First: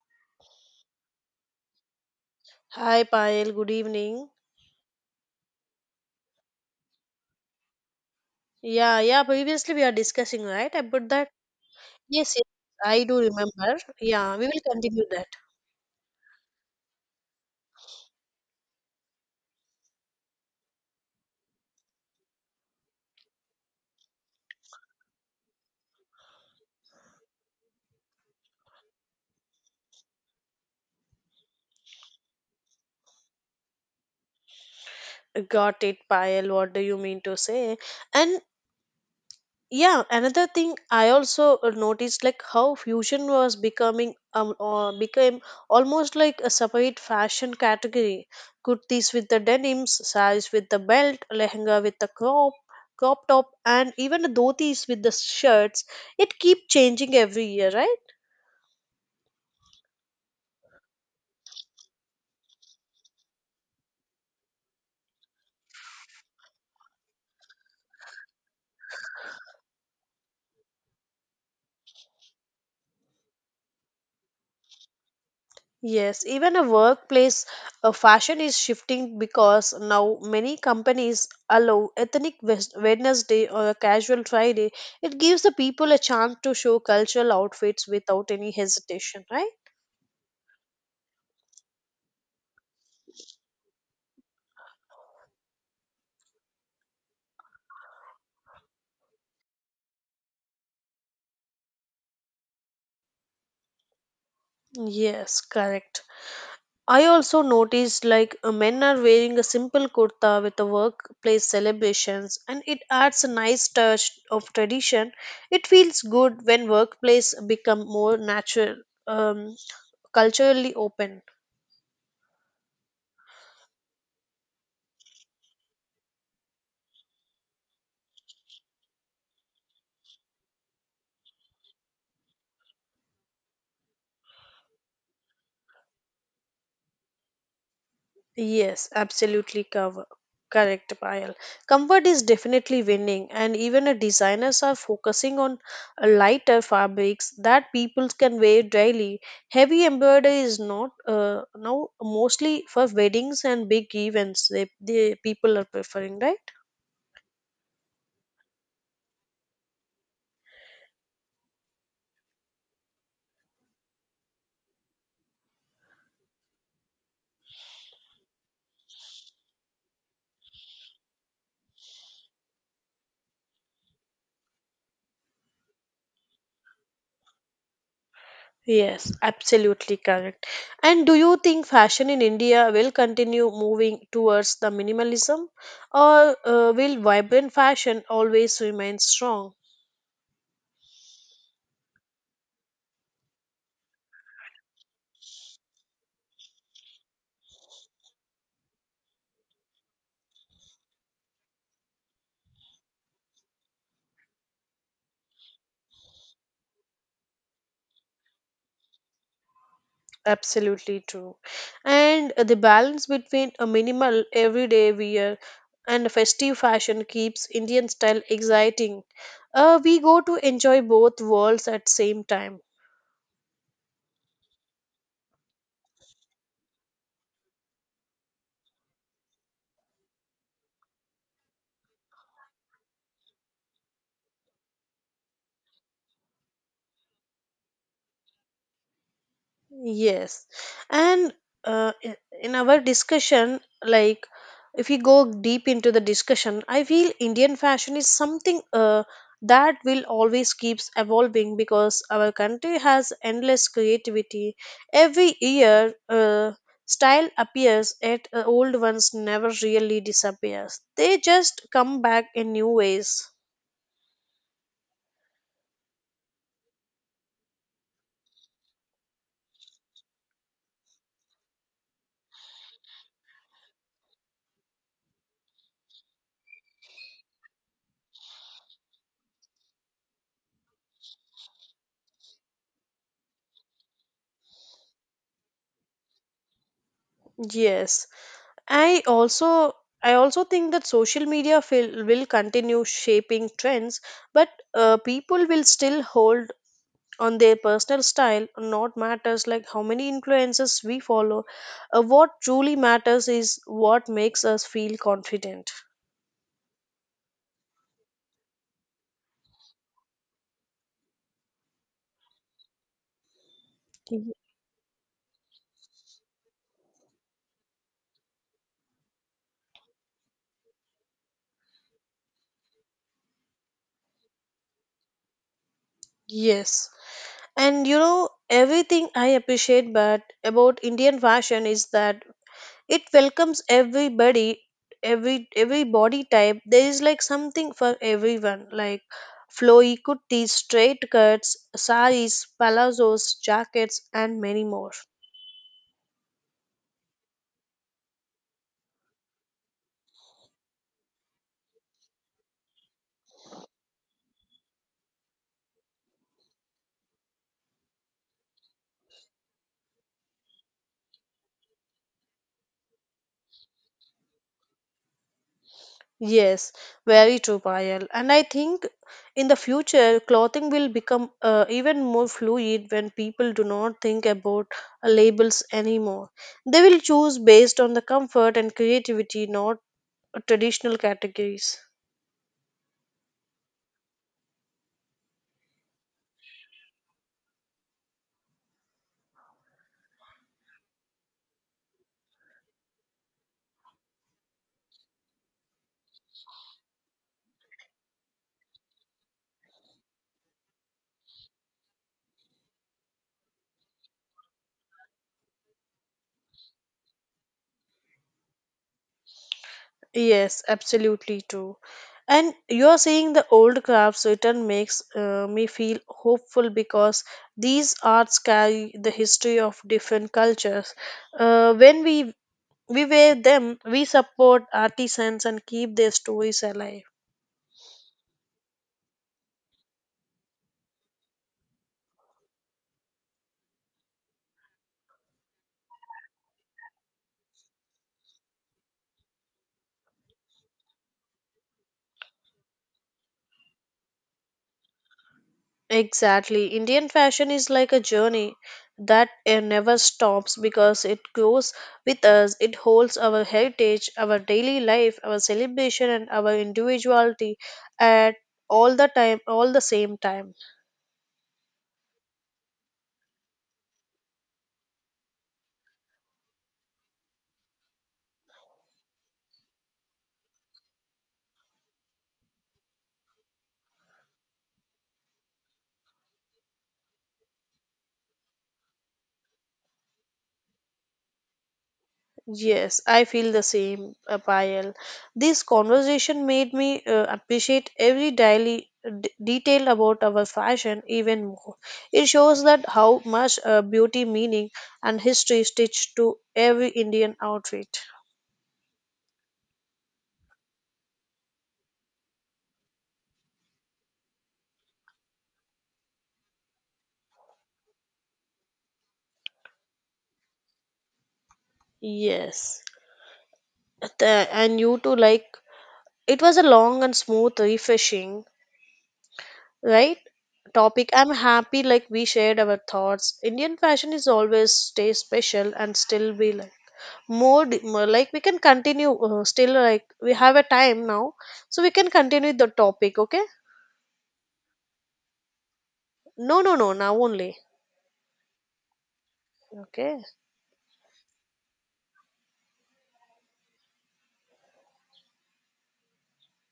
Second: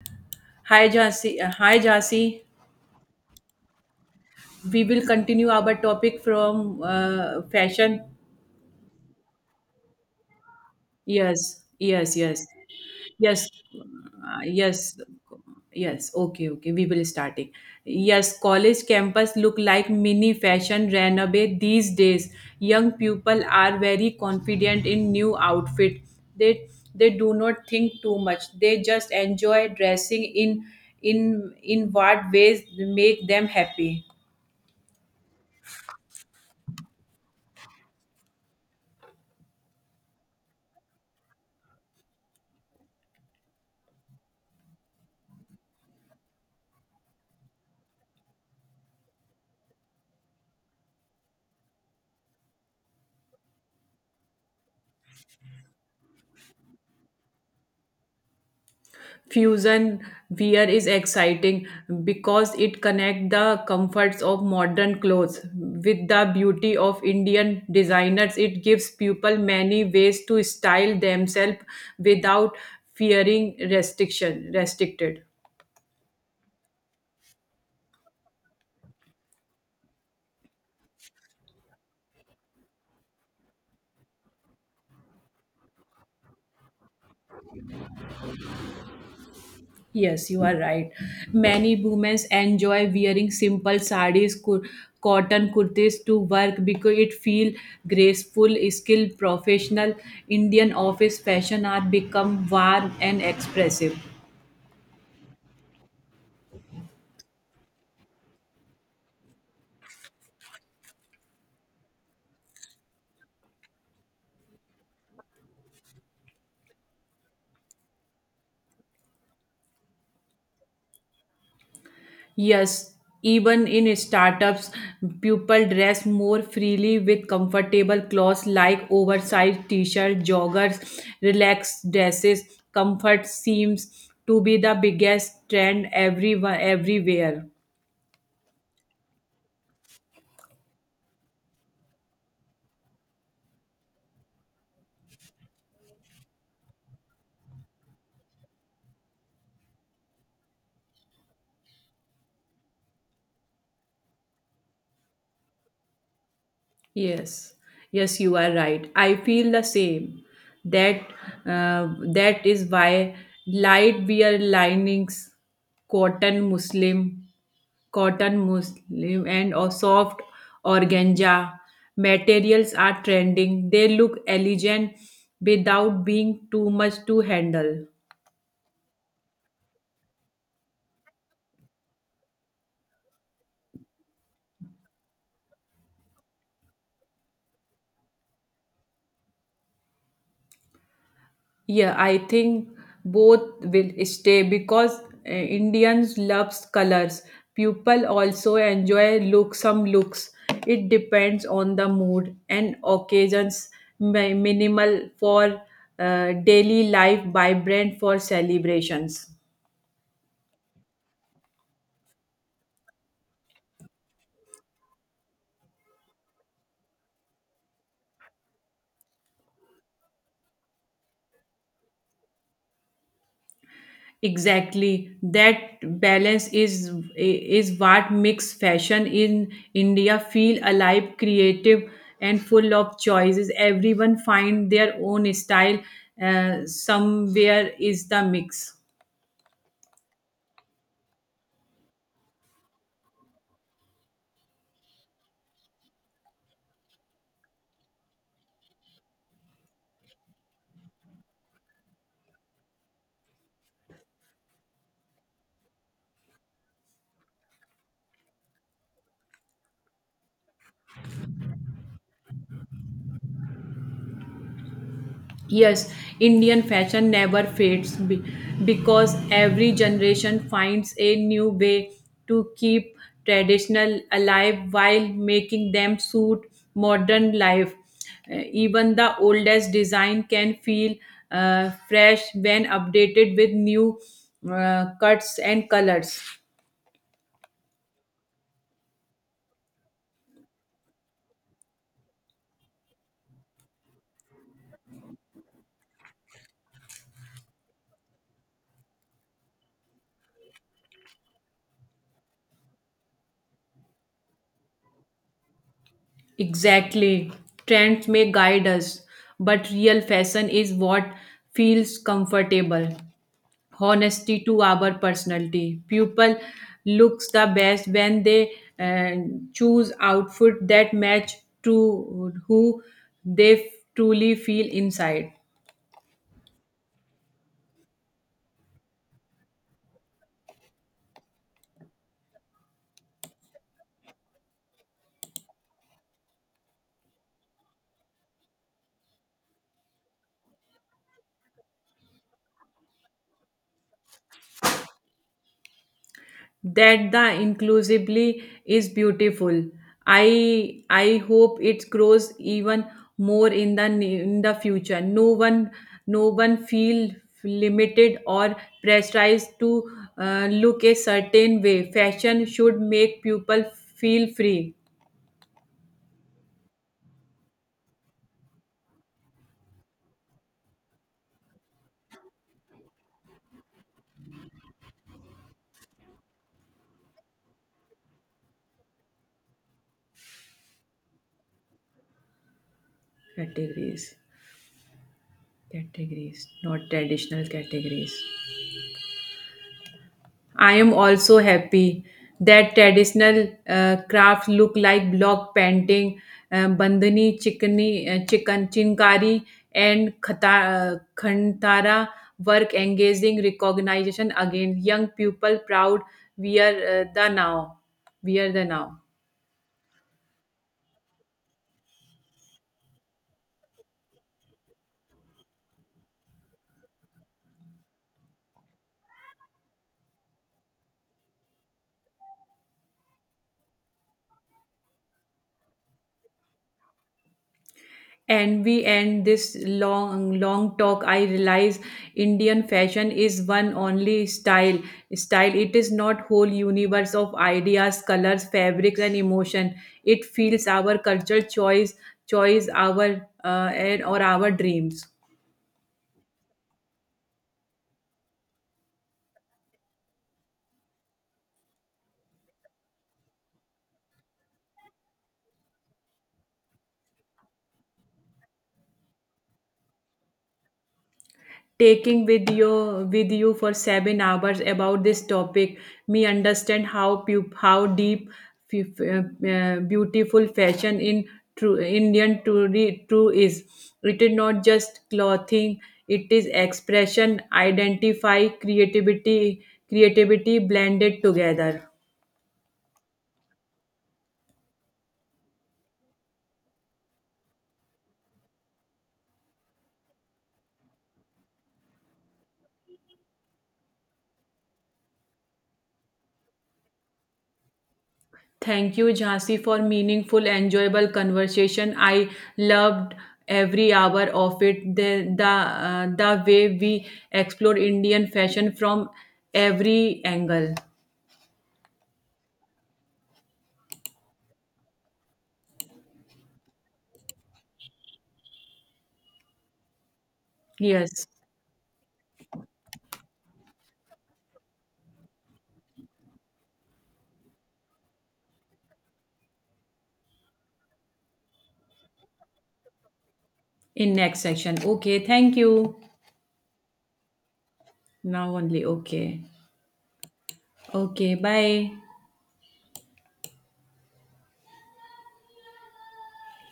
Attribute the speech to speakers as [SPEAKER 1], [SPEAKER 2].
[SPEAKER 1] Hi, Jasi. Hi, Jasi.
[SPEAKER 2] Hi Payal, good evening.
[SPEAKER 1] We will continue our topic from fashion.
[SPEAKER 2] Yeah, yeah, previously we are discussing, right? About that.
[SPEAKER 1] Yes, yes,
[SPEAKER 2] Yes, yes,
[SPEAKER 1] yes,
[SPEAKER 2] I do
[SPEAKER 1] yes,
[SPEAKER 2] remember. Yeah, we will
[SPEAKER 1] yes,
[SPEAKER 2] continue that.
[SPEAKER 1] yes. Okay, okay. We will starting. Yes, college campus look like mini fashion runway these days. Young people are very confident in new outfit. They they do not think too much. They just enjoy dressing in what ways make them happy.
[SPEAKER 2] Got it, Payal. What do you mean to say? And yeah, another thing I also noticed like how fusion was becoming became almost like a separate fashion category. Kurtis with the denims, saris with the belt, lehenga with the crop, crop top, and even the dhotis with the shirts. It keep changing every year, right?
[SPEAKER 1] Fusion wear is exciting because it connects the comforts of modern clothes with the beauty of Indian designers. It gives people many ways to style themselves without fearing restriction restricted.
[SPEAKER 2] Yes, even a workplace fashion is shifting because now many companies allow ethnic Wes- Wednesday or a casual Friday. It gives the people a chance to show cultural outfits without any hesitation, right?
[SPEAKER 1] Yes, you are right. Many women enjoy wearing simple sarees, cotton kurtis to work because it feel graceful, skilled, professional. Indian office fashion are become warm and expressive.
[SPEAKER 2] Yes, correct. I also noticed like men are wearing a simple kurta with the workplace celebrations and it adds a nice touch of tradition. It feels good when workplace become more natural, um, culturally open.
[SPEAKER 1] Yes, even in startups, people dress more freely with comfortable clothes like oversized t-shirt, joggers, relaxed dresses. Comfort seems to be the biggest trend everyone everywhere.
[SPEAKER 2] Yes, absolutely cover. Correct, Payal. Comfort is definitely winning, and even a designers are focusing on a lighter fabrics that people can wear daily. Heavy embroidery is not now mostly for weddings and big events. They people are preferring, right?
[SPEAKER 1] Yes, yes, you are right. I feel the same. That that is why light wear linings, cotton Muslim, cotton Muslim, and or soft organza materials are trending. They look elegant without being too much to handle.
[SPEAKER 2] Yes, absolutely correct. And do you think fashion in India will continue moving towards the minimalism, or will vibrant fashion always remain strong?
[SPEAKER 1] Yeah, I think both will stay because Indians loves colors. People also enjoy look some looks. It depends on the mood and occasions. Minimal for daily life, vibrant for celebrations.
[SPEAKER 2] Absolutely true. And the balance between a minimal everyday wear and a festive fashion keeps Indian style exciting. We go to enjoy both worlds at same time.
[SPEAKER 1] Exactly. That balance is what makes fashion in India feel alive, creative, and full of choices. Everyone find their own style. Somewhere is the mix.
[SPEAKER 2] Yes. And in our discussion, like if we go deep into the discussion, I feel Indian fashion is something that will always keeps evolving because our country has endless creativity. Every year, style appears yet old ones never really disappears. They just come back in new ways.
[SPEAKER 1] Yes, Indian fashion never fades because every generation finds a new way to keep traditional alive while making them suit modern life. Even the oldest design can feel fresh when updated with new cuts and colors.
[SPEAKER 2] Yes. I also I also think that social media will continue shaping trends, but people will still hold on their personal style. Not matters like how many influences we follow. What truly matters is what makes us feel confident.
[SPEAKER 1] Exactly. Trends may guide us, but real fashion is what feels comfortable.
[SPEAKER 2] Y-
[SPEAKER 1] Honesty to our personality. People looks the best when they uh, choose outfit that match to who they truly feel inside.
[SPEAKER 2] Yes, and you know everything I appreciate, but about Indian fashion is that it welcomes everybody every body type there is, like something for everyone, like flowy kurtis, straight cuts, saris, palazzos, jackets, and many more.
[SPEAKER 1] That the inclusively is beautiful. I hope it grows even more in the future. No one feel limited or pressurized to look a certain way. Fashion should make people feel free.
[SPEAKER 2] Yes, very true, Payal. And I think in the future clothing will become even more fluid when people do not think about labels anymore. They will choose based on the comfort and creativity, not traditional categories.
[SPEAKER 1] Categories categories not traditional categories. I am also happy that traditional crafts look like block painting, bandhani, chickani, chicken, chinkari, and khata, khantara work engaging recognition again. Young people proud. We are the now. We are the now.
[SPEAKER 2] Yes, absolutely true. And you're saying the old crafts written makes me feel hopeful because these arts carry the history of different cultures. When we wear them, we support artisans and keep their stories alive.
[SPEAKER 1] And we end this long long talk, I realize Indian fashion is one only style. It is not whole universe of ideas, colors, fabrics, and emotion. It feels our culture, choice, our and or our dreams.
[SPEAKER 2] Exactly. Indian fashion is like a journey that never stops because it goes with us. It holds our heritage, our daily life, our celebration, and our individuality at all the time, all the same time.
[SPEAKER 1] Taking with you for 7 hours about this topic, me understand how how deep, f- uh, beautiful fashion in true indian true, true is. It is not just clothing, it is expression, identify, creativity blended together.
[SPEAKER 2] Yes, I feel the same, Payal. This conversation made me appreciate every daily detail about our fashion even more. It shows that how much beauty, meaning, and history stitched to every Indian outfit.
[SPEAKER 1] Thank you, Jhansi, for meaningful, enjoyable conversation. I loved every hour of it. The way we explored Indian fashion from every angle.
[SPEAKER 2] Yes. And you too. Like it was a long and smooth, refreshing, right? Topic.
[SPEAKER 1] Yes.
[SPEAKER 2] I'm happy like we shared our thoughts. Indian fashion is always stay special and still be like. More more like, we can continue still, like, we have a time now, so we can continue the topic, okay?
[SPEAKER 1] In next section. Okay. Thank you.
[SPEAKER 2] No, no, no, now only.
[SPEAKER 1] Now only. Okay.
[SPEAKER 2] Okay.
[SPEAKER 1] Okay. Bye.